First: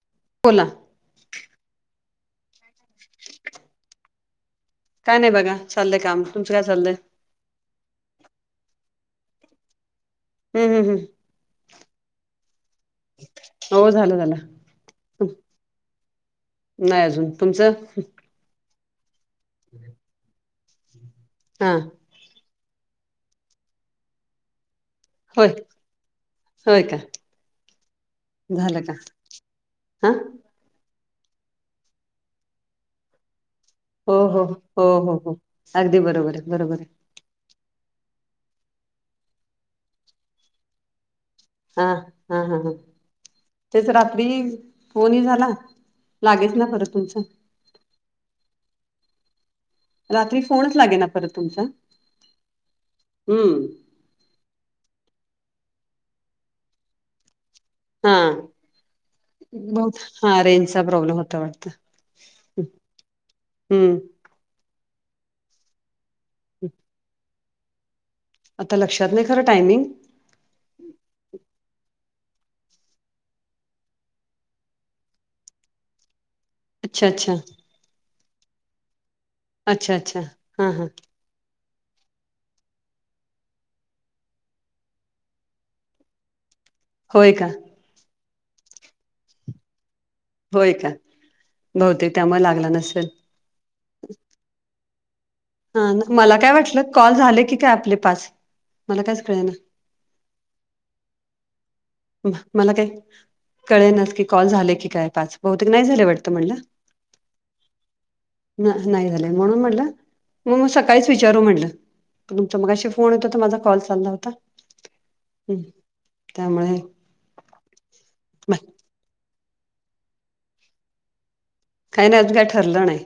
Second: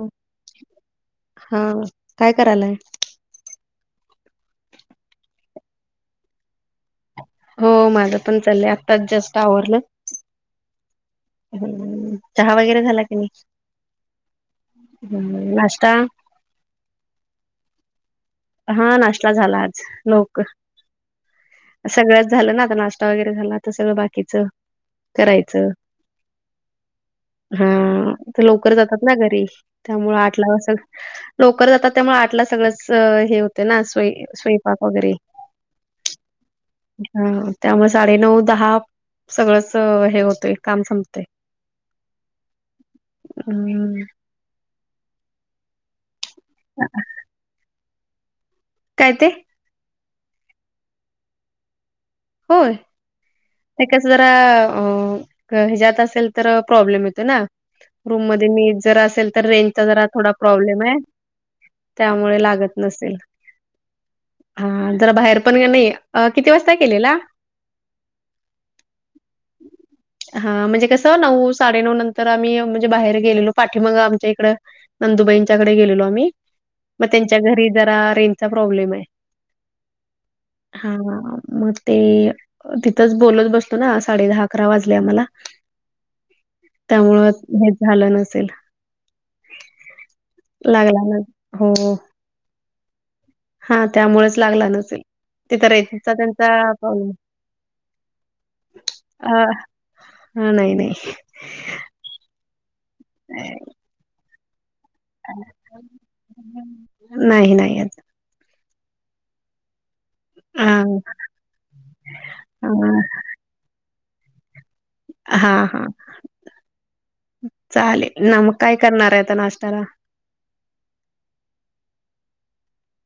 हो. बोला. हा काय करायलाय? काय नाही बघा चालय काम, तुमचं काय चाललंय? हो, माझं पण चालंय आत्ताच जस्ट आवरलं. हम्म -हम्म -हम्म हम्म.... चहा वगैरे झाला की नाही? हो झालं झालं हम्म.. नाश्ता? नाही अजून, तुमचं? हा नाष्टा झाला आज लवकर. हा सगळंच झालं ना, आता नाष्टा वगैरे झाला आता सगळं बाकीच, होय करायचं. होय का? हा, त लवकर झालं का जातात ना घरी हा त्यामुळ आठला वास लोकर जातात त्यामुळे आटला सगळंच हे होत. हो- हो- हो- हो- हो अगदी बरोबराय- बरोबराय. हा.. त्यामुळे साडेनऊ- दहा सगळंच हे होतय काम संपतय. हा- हा- हा- हा तेच हम्म रात्री फोनही झाला लागेच ना परत तुमचं. काय ते? रात्री फोनच लागे ना परत तुमचा. होय हम्म ते तेच जरा अ हेज्यात असेल तर प्रॉब्लेम येतो ना. हा रूम मध्ये मी जर असेल तर रेंजचा बहुत जरा थोडा हा रेंजचा प्रॉब्लेम आय. होता वाटत त्यामुळे लागत नसेल. हम्म हा जरा बाहेर पण कने, किती वाजता केलेला? आता लक्षात नाही खरं टायमिंग. हा म्हणजे कसं नऊ -साडेनऊ नंतर आम्ही म्हणजे बाहेर गेलेलो पाठीमाग आमच्या इकडं नंदुबाईंच्याकडे गेलेलो आम्ही, म अच्छा अच्छा त्यांच्या घरी जरा रेंजचा प्रॉब्लेम हाय. [inaudible] हा मग ते तिथंच बोलत बसतो ना साडेदहा -अकरा वाजले आम्हाला. त्यामुळं होय का हेच झालं नसेल. होय [inaudible] का लागला ना- हो. बहुतेक त्यामुळे लागला नसेल. हा त्यामुळेच लागला नसेल. तिथं हा रेंजचा मला तेंचा काय वाटलं प्रॉब्लेम कॉल झाले की काय आपले पाच मला [unintelligible] कायच आ कळेना हा नाही -नाही मला काय, कळेनाच की कॉल झाले की काय? पाच, बहुतेक नाही झाले वाटत मला नाही, नाही येत. नाही झाले म्हणून म्हटलं म-म हां, सकाळीच विचारू म्हटलं तुमचा मगाशी हां, फोन होता तर माझा कॉल चालला होता. हम्म हां, हां. त्यामुळे चालेल ना, मग काय करणारये आता नाष्ट्याला? काही नाही अजून काय ठरलं नाही.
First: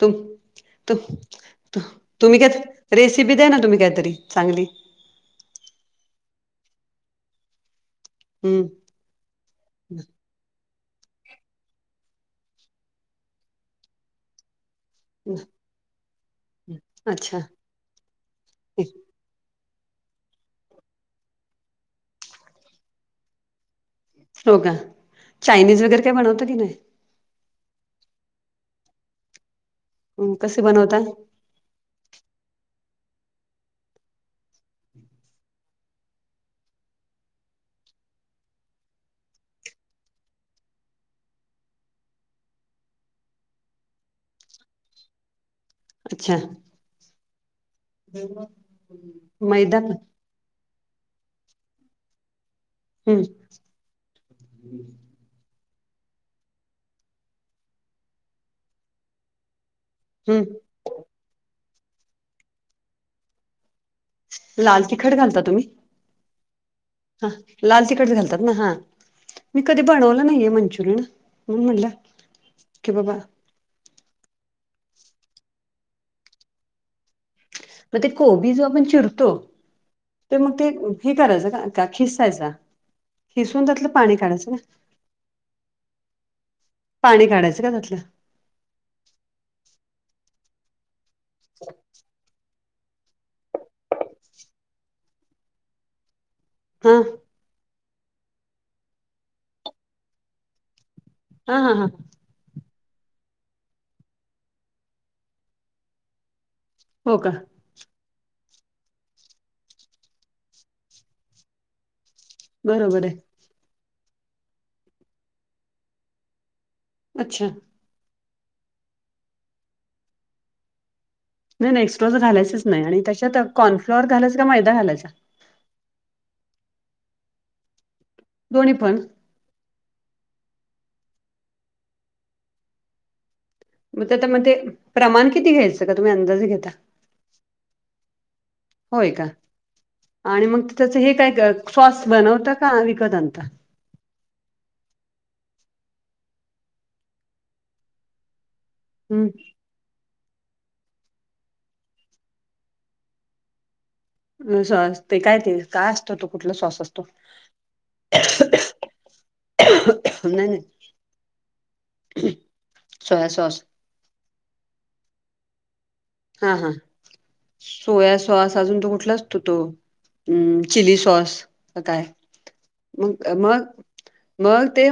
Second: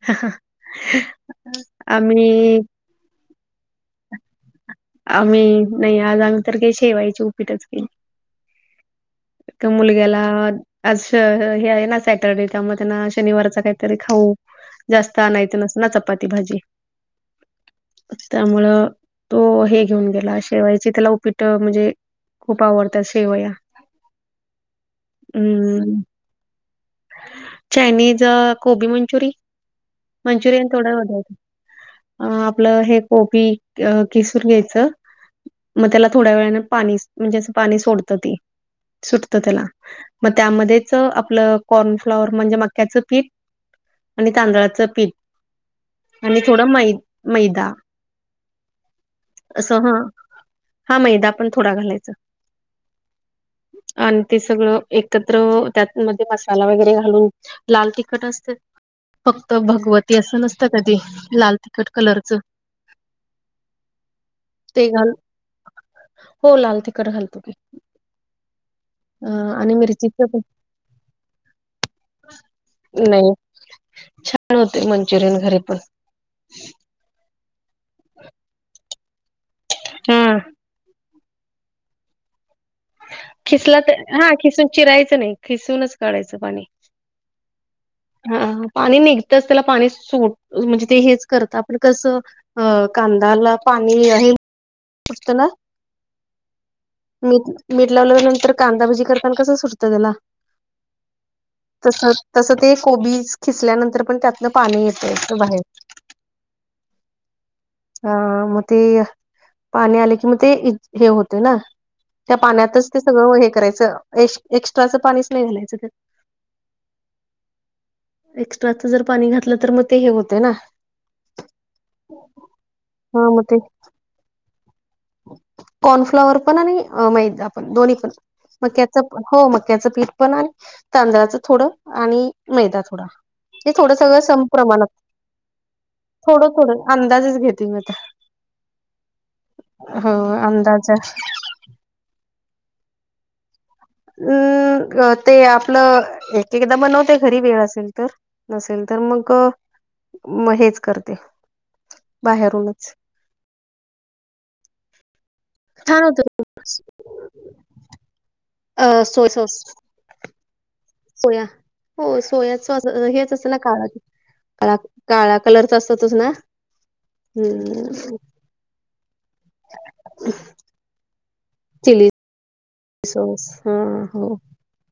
तुम-तुम-तुम तुम्ही आम्ही काय रेसिपी दद्या ना, तुम्ही काहीतरी चांगली. आम्ही नाही आज आम्ही तर काय शेवायची उपीटच केल. हम्म. तर मुलग्याला आज हे आहे ना सॅटरडे त्यामुळे त्यांना शनिवारचा काहीतरी खाऊ जास्त आणायचं नसत ना चपाती भाजी. अच्छा त. त्यामुळं तो हे घेऊन गेला शेवायची त्याला उपीट म्हणजे खूप आवडतात शेवया. हो का. हम्म. हे बणवता की नाही? चायनीज, कोबी मंचुरी नाही कसे मंचुरियन थोड बनवता थोडं. अ आपलं हे कोबी कि-किसून घ्यायचं. मग त्याला थोड्या वेळाने पाणी म्हणजे अस पाणी सोडतं ती. सुटत त्याला मग त्यामध्येच आपलं कॉर्नफ्लावर म्हणजे मक्याचं पीठ आणि तांदळाचं पीठ. अच्छा आणि थोडा मै-मैदा. मैदा. हा मैदा पण थोडा घालायचं. हम्. आणि ते सगळं एकत्र त्यात मध्ये असं मसाला वगैरे घालून लाल तिखट असते. फक्त भगवती अस हम्म कधी लाल तिखट कलरचं लाल ते घाल तिखट घालता तुम्ही? हो लाल तिखट. हा. घालतो की. लाल तिखटच घालतात ना. हा. अ, मी आणि कधी मिरचीचं बनवलं पण नाहीये मंचुरियन. म्हणून म्हणलं. नाही. छान होते मंचुरियन घरी पण. मग ते कोबी जो आपण चिरतो, हा तर मग ते हे करायचं का खिसायचा? खिसून खिसला त्यातलं तर पाणी हा काढायचं का खिसून चिरायचं नाही. खिसूनच काढायचं पाणी. पाणी काढायचं का त्यातल्या? ह पाणी निघतच. त्याला पाणी सोड म्हणजे ते हेच करत आपण कसं अ कांदाला पाणी हे [unintelligible] हा. म मीठ लावलेल्या नंतर कांदाभजी करताना कसं सुटतं त्याला. हा हा हा तस-तस ते कोबी खिचल्यानंतर पण त्यातन पाणी येते बाहेर. हो का. हा मग ते पाणी आले की मग ते हे होते ना. त्या पाण्यातच ते बरोबर आहे सगळं हे करायचं एक्स्ट्राचं पाणीच नाही घालायचं त्यात. अच्छा! एक्स्ट्राचं जर पाणी घातलं तर मग ते हे होतेय ना. नाही-नाही एक्स्ट्राचं घालायचेच नाही आणि हा त्याच्यात मग ते कॉनफ्लॉवर घालायच का मैदा घालायचा? कॉर्नफ्लॉवर पण आणि मैदा पण दोन्ही पण मक्याचं पण. हो मक्याचं पीठ पण आणि तांदळाचं थोडं आणि मैदा थोडा. हे थोडं मग सगळं त्या स मग ते प्रमाणात प्रमाण किती घ्यायचं का तुम्ही अंदाजे थोडं, घेता थोडं अंदाजेच घेते मी आता. होय का हो आणि मग अंदाज त्याच अम् हे काय सॉस बनवता का विकत आणता? हूं ते आपलं एक एकदा बनवते घरी वेळ असेल तर. नसेल तर मग हम्म म हेच करते बाहेरूनच. नं सॉस ते काय ते काय छान असत, होत तो कुठल सॉस असतो? अ सोय सॉस. नाही नाही सोया हो सोयाच सॉस अ सोया हेच असल ना सॉस काळ ते. काळा, काळा कलरचा असतो तोच ना? हा हा सोया सॉस अजून तो कुठला असतो तो चिली सॉस का काय. चिली सॉस हा हो मग-मग ते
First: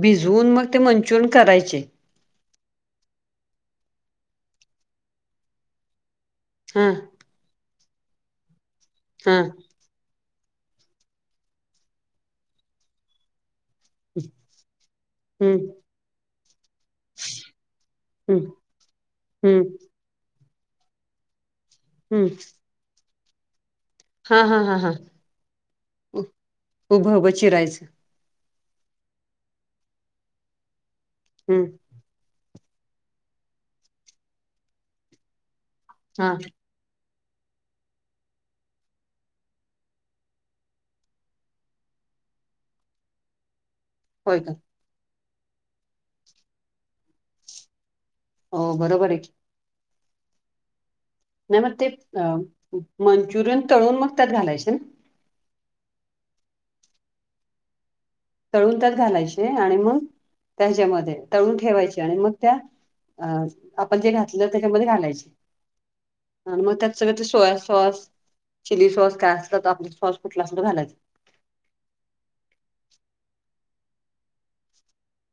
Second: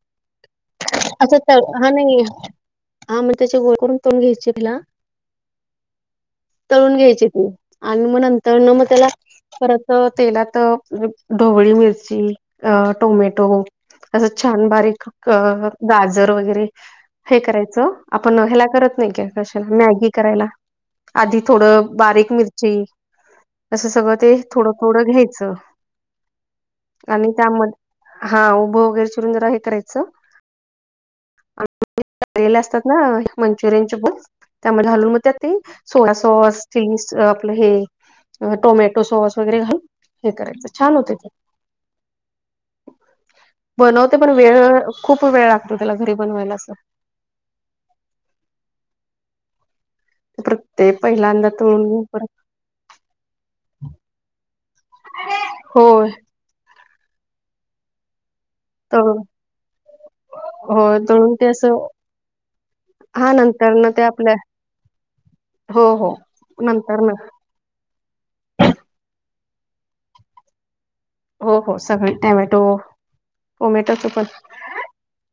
भिजवून मग. ते मंचुरियन आच त करायचे हा नाही हा मग त्याचे गोळे करून तळून घ्यायचे त्याला. हा तळून घ्यायचे ते आन म नंतर न म त्याला हा! परत तेलात ढोवळी मिरची, अ टोमॅटो. असं छान बारीक क हम्म गाजर वगैरे. हे करायचं, आपण हम्म ह्याला करत नाही क हम्म कशाला मॅगी करायला. आधी थोडं हम्म बारीक मिरची. अस सगळं ते हा हा थोडं, हा हा थोडं घ्यायचं उभं आणि उभं त्यामध्ये चिरायचं हा उभं वगैरे चिरून जर हे करायचं. हूं! तळलेले असतात ना मंचूरियन चे बॉल त्यामध्ये घालून मग त्यात ते सोया हा सॉस चीज आपलं हे. अ टोमॅटो सॉस वगैरे घालून हे करायचं छान होतय ते. बनवते पण होय का वेळ खूप वेळ लागतो त्याला घरी बनवायला अस. हो बरोबर हे की. प्रत्येक पहिला. नाही मग ते मंचूरियन तळून मग त्यात घालायचे ना. होय! तळून त्यात घालायचे, आणि मग हो त्याच्यामध्ये ते तळून असं ठेवायचे आणि मग त्या अ हा नंतर न आपण ते जे आपल्या घातल त्याच्यामध्ये घालायचे. हो हो आण मग त्यात नंतर सगळं न ते सोया सॉस चिली सॉस काय असत तर आपल सॉस कुठला असल तो घालायचं. हो हो सगळे टोमॅटो, टोमॅटोचं पण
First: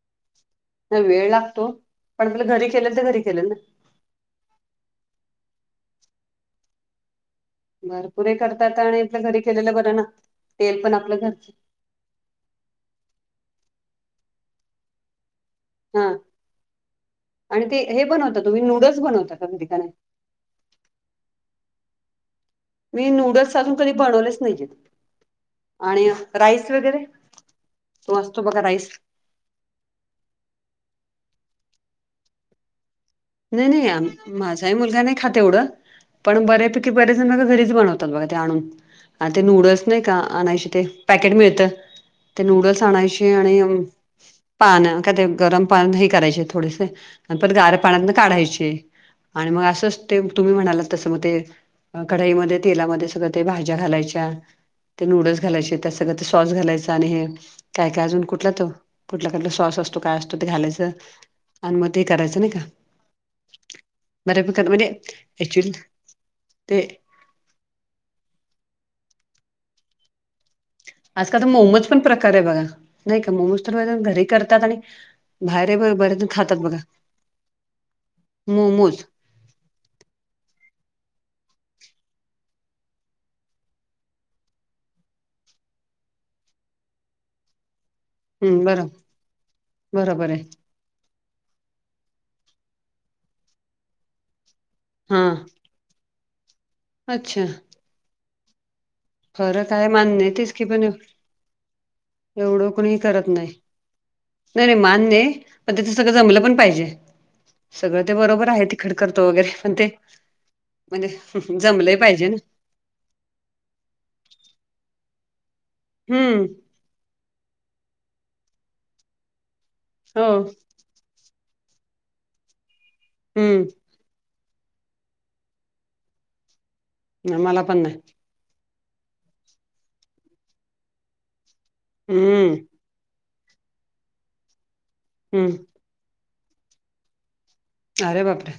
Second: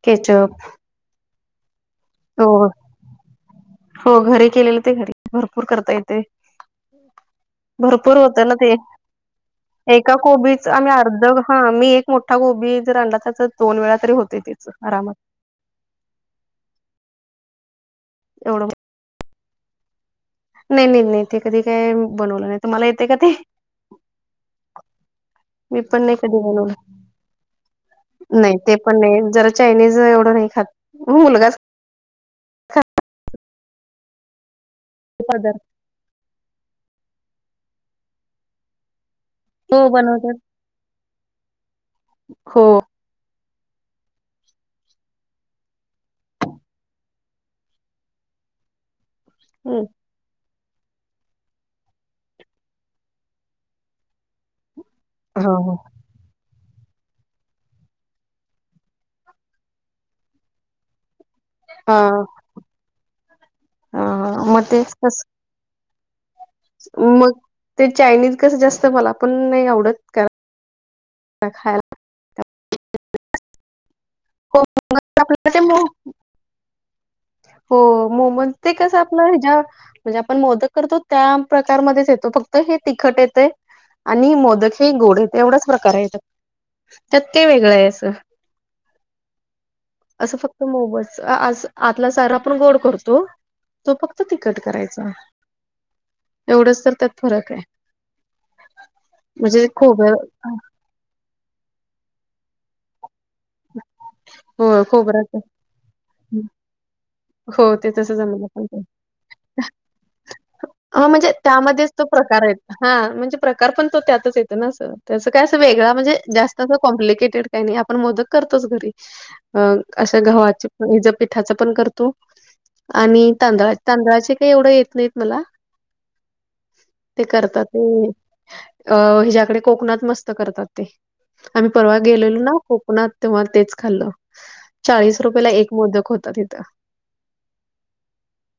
केचप नाही वेळ लागतो पण आपल्या हो घरी केलेल त घरी केलेल ना. हो घरी केलेलं ते घरी भरपूर करता येतेय. भरपूर हे होत ना ते करतात आणि आपलं घरी केलेलं बरं ना एका कोबीच तेल आम्ही पण आपलं अर्ध घरच हा मी एक. मोठा गोबी जर आणला त्याच दोन वेळा तरी होत त्याच आरामात. हा आणि ते हे पण होत तुम्ही नूडल्स बनवता का घरी का नाही. नही नही नही ते कधी काय बनवलं नाही. तुम्हाला मी येते का ते नूडल्स अजून कधी बनवलेच नाहीजीत. मी पण नाही कधी बनवल, तो असतो नाही बघा ते राईस पण नाही जरा चायनीज एवढं नाही खात मुलगाच नही नही माझा हीं मुलगा नाही खात पदार्थ एवढं. पण बऱ्यापैकी बरेचजण त घरीच बनवतात बघा ते आणून. आणि ते हो नूडल्स नाई का... बनवतात आणायशे ते... पॅकेट मिळतं... ते हो नूडल्स आणायशे ते आणि... पान.. काय ते... गरम पाण्यात हे करायचे थोडेसे आणि परत गार पाण्यातनं काढायचे... आणि मग असं ते तुम्ही म्हणालात तसं.. मग ते कढाईमध्ये, तेलामध्ये सगळं ते भाज्या घालायच्या ते नूडल्स हा हो घालायचे... त्या सगळं ते सॉस घालायचं आणि हे काय काय अजून कुठला तो... कुठला कुठला सॉस असतो... काय असतो ते घालायचं अन... मं.... हा ते करायचं नाई का? बऱ्या हा मग प्रकारे ते म्हणजे कस अऍक्चुअली मग ते चायनीज कसं जास्त... मला पण नाई आवडत कराय आजकाल तर मोमोज पण प्रकार ए बघा... नाही का मोमोज तर गरम घरी करतात आणि आपल्याला बाहेर ए.... ते पण बरेच जण खातात बघा हो... मोमोज ते कसं आपलं... ह्याच्यावर म्हणजे आपण मोदक करतो त्या.... प्रकारमध्येच येतो फक्त हे तिखट येतय आणि मोदक हे गोड ए... एवढाच प्रकार आहे त्यात..... ते वेगळं आहे असं. हम्म बरं. बरोबर असं आहे फक्त सारा आपण गोड करतो... तो फक्त तिखट करायचा हा एवढंच तर त्यात अच्छा फरक ए. फरक आहे मान्य तेच की पण एवढं कोणी करत नाई. नाई हो नाई... मान्य ए.... खोबऱ्याचं पण त्याचं सगळं जमलं पण पाहिजे? हो सगळं ते तसं जमलं बरोबर आहे... पण ते. तिखट करतो वगैरे पण ते म्हणजे... हूहू.... जमले पाहिजे ना? हा... म्हणजे प्रकार पण तो त्यातच येतं ना असं... त्या असं काय असं वेगळा... म्हणजे हम्म जास्त करून कॉम्प्लिकेटेड काही नाही... आपण मोदक करतोच घरी... अशा हो गव्हाच्या [unintelligible] पिठाचं पण करतो आणि तांदळा हम्म तांदळाचे काय एवढं येत नाहीत मला... ते मला करतात पण नाही ते अं... हिच्याकडे कोकणात मस्त करतात ते... आम्ही परवा गेलेलो ना हम्म कोक -णात तेव्हा तेच खाल्लं... चाळीस हम्म रुपययाला एक मोदक होता तिथं अरे बापरे....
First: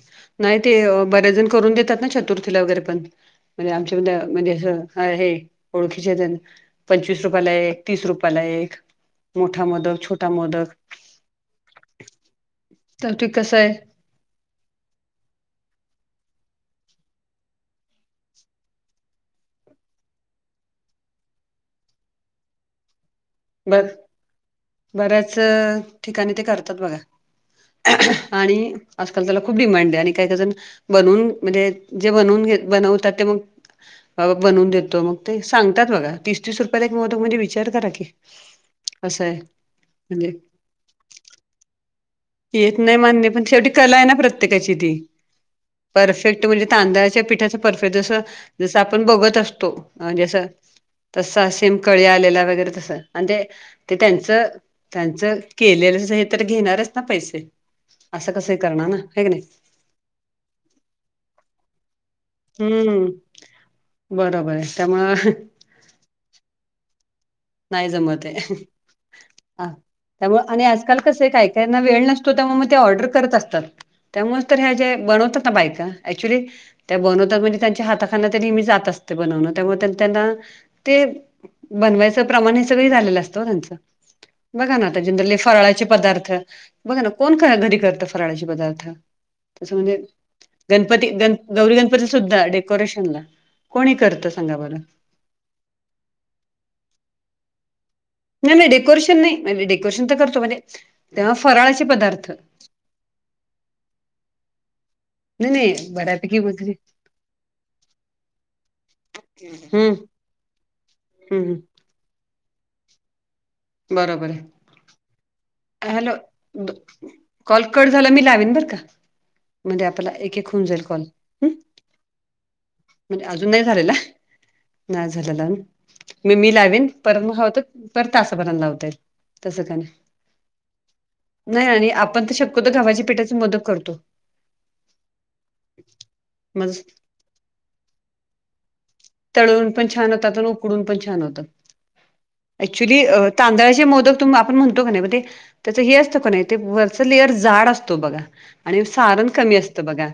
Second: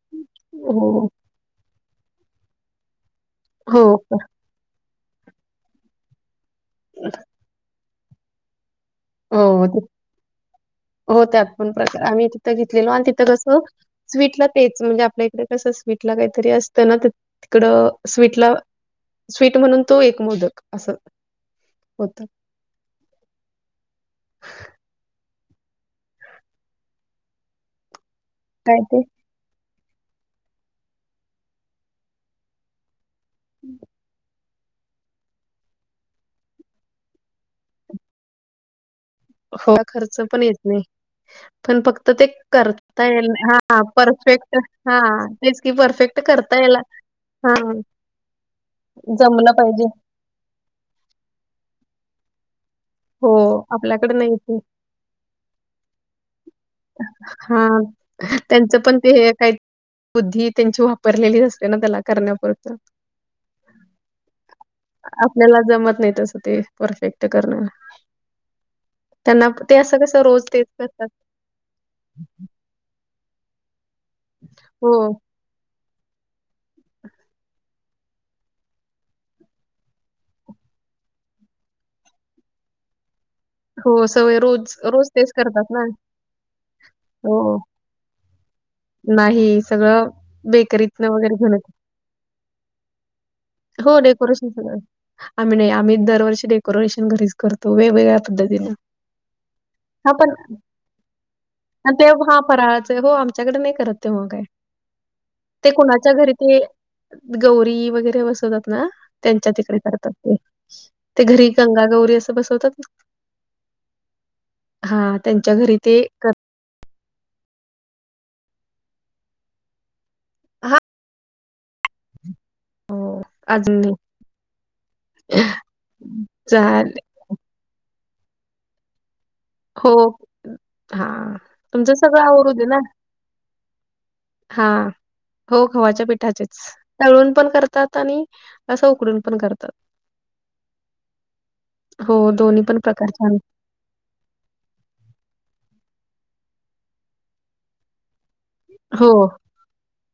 नाही ते... हो अं... बऱ्यांच जण करून देतात ना चतुर्थीला वगैरे पण म्हणजे हो आमच्या मधे... का? म्हणजे असं आहे. ओळखीचे एक जण... पंचवीस रुपयाला एक तीस रुपयाला एक... मोठा हो ते मोदक... छोटा मोदक हो त्यात पण प्रकार... आम्ही जिथं घेतलेलो आणि तर तिथं ते कसं आहे स्वीटला तेच... म्हणजे आपल्या इकडे कसं... स्वीटला काहीतरी असतं ना... तिकडं स्वीटला स्वीट म्हणून तो एक मोदक... असं होता. बर... बऱ्याच ठिकाणी ते करतात बघा [unintelligible] आणि काय ते आजकाल त्याला खूप डिमांड ए... आणि काय काय जण... बनून.. म्हणजे जे बनवून घे... बनवतात ते मग.. अं बनवून देतो... मग ते सांगतात बघा... तीस तीस रुपयाला एक मोदक... म्हणजे विचार करा की असं ए. [unintelligible] खर्च पण येत नई. पण फक्त ते येत नाही करता मान्य येईल.. पण शेवटी हा कला आहे ना परफेक्ट... प्रत्येकाची ती. हा तेच की परफेक्ट करता म्हणजे... यायला तांदळाच्या पिठाचं... हां, परफेक्ट जसं... जसं आपण बघत जमलं असतो पाहिजे. जसं तसा सेम... कळी आलेला वगैरे... तसं... आणि हो, ते... आपल्याकडे नाही त्यांचं ते. त्यांच... केलेलं नाही तर घेणारच ना पैसे हा... असं कसं त्यांचं करणार ना पण ते की हे नाही काय? बुद्धी त्यांची वापरलेलीच असते ना... त्याला करण्यापुरतं हम्म बरोबर आहे त्यामुळं आपल्याला जमत नाही तसं ते परफेक्ट करण नाही जमत आहे त्यांना ते असं, कसं रोज तेच करतात त्यांना वेळ नसतो त्या मग ते ऑर्डर करत असतात त्यामुळे्या ह्या हो, ज्या बनवतात बाईका ऍक्च्युली त्या बनवतात म्हणजे त्यांच्या हाताखालन ते नेहमी जात असते बनवण त्यामुळे त्यांना ते बनवायचं प्रमाण हे सगळ झालेलं असत हो त्याचं हो, सवय रोज बघा रोज ना तेच करतात फराळाचे ना. पदार्थ बघा ना कोण हो, घरी करत फराळायाचे पदार्थ नाही तसं म्हणजे सगळं बेकरीतनं गणपती वगैरे घेऊन येतात. गौरी गणपती सुद्धा डेकोरेशन ला कोणी हो, करत डेकोरेशन सांगा बर सगळं. आम्ही नाही आम्ही दरवर्ष डेकोरेशन घरीच करतो वेगवेगळ्या नाही, पद्धतीने. नाही डेकोरेशन नाही डेकोरेशन हां, तर पण करतो म्हणजे तेव्हा फराळाचे आणि ते पदार्थ हां, फराळाचं हो आमच्याकडे नाही करत तेव्हा काय नाही ते नाही कुणाच्या घरी बऱ्यापैकी ते वगैरे गौरी वगैरे बसवतात ना त्यांच्या तिकडे हम्म करतात ते ते घरी हम्म गंगा गौरी असं बसवतात बरोबर आहे हा त्यांच्या घरी ते हॅलो कर कॉल कट झाला मी लावेन बरं का म्हणजे आता एक, एक होऊन हां, जाईल कॉल हम्म [unintelligible] म्हणजे अजून नाही झालेला नाही झालेला म मी लावीन चालेल. परत म हवं तर परत तासाभरान लावता येईल तस काय नाही, हो, हां. नाही तुमचं सगळं आपण तर आवरू शक्यतो गव्हाच्या पिठाचे मोदक करतो हा हो गव्हाच्या पिठाचेच मग तळून पण करतात आणि असं उकडून तळून पण छान होतात उकडून पण छान होतं हो, दोन्ही पण ऍक्च्युली प्रकारचे आम्ही तांदळाचे मोदक आपण म्हणतो का नाही ते त्याच हे असतं का नाही वरच लेअर जाड असतो बघा आणि हो. सारण कमी असतं बघा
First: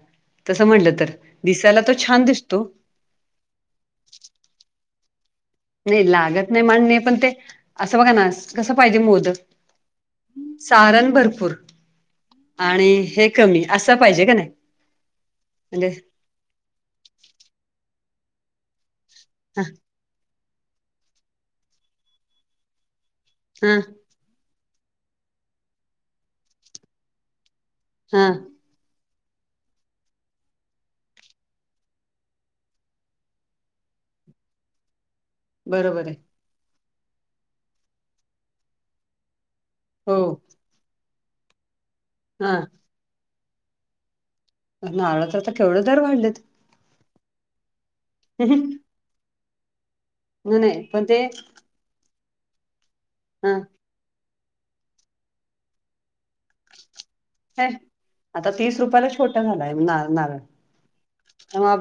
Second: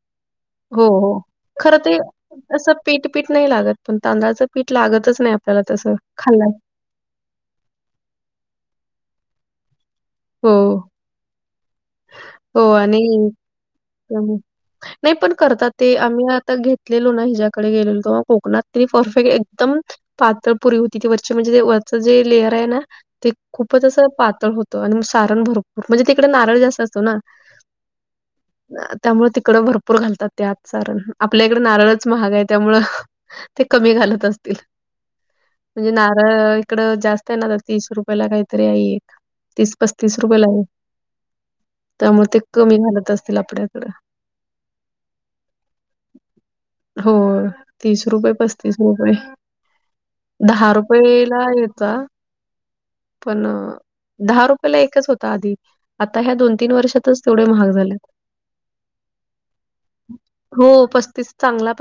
तसं हो, म्हटलं तर दिसायला तो छान दिसतो पीठ, पीठ नाही लागत पण तांदळाचं पीठ लागतच नाही आप नाही लागत नाही मान्य पण ते असं बघा ना कसं पाहिजे मोदक हो, सारण भरपूर आणि हे कमी असं पाहिजे का नाही नाही पण करतात म्हणजे ते आम्ही आता घेत गेलोना हिच्याकडे गेलेलो कोकणात तिनी एकदम परफेक्ट हा एकदम पातळ पुरी होती ते वरचे म्हणजे वरचं जे लेयर आहे ना ते हा खूपच अस पातळ होत आणि सारण भरपूर म्हणजे तिकडे नारळ जास्त असतो ना हा त्यामुळ तिकडं भरपूर घालतात ते आत सारण आपल्या इकडे नारळच महाग आहे त्यामुळ ते कमी घालत असतील म्हणजे बरोबर आहे नारळ इकड जास्त आहे ना तर तीस रुपयाला काहीतरी आहे एक तीस पस्तीस हो तीस रुपयाला आहे त्यामुळे ते हा कमी घालत असतील आपल्याकडं नारळाचं आता तर केवढं दर वाढलेत होय तीस रुपये, पस्तीस नाही रुपये दहा नाही पण ते रुपयेला येता पण हा दहा रुपयला एकच होता आधी आता ह्या दोन, तीन वर्षातच तेवढे महाग काय झालेत आता तीस रुपयाला छोटा झालाय नारळ हो पस्तीस चांगला पाहिजे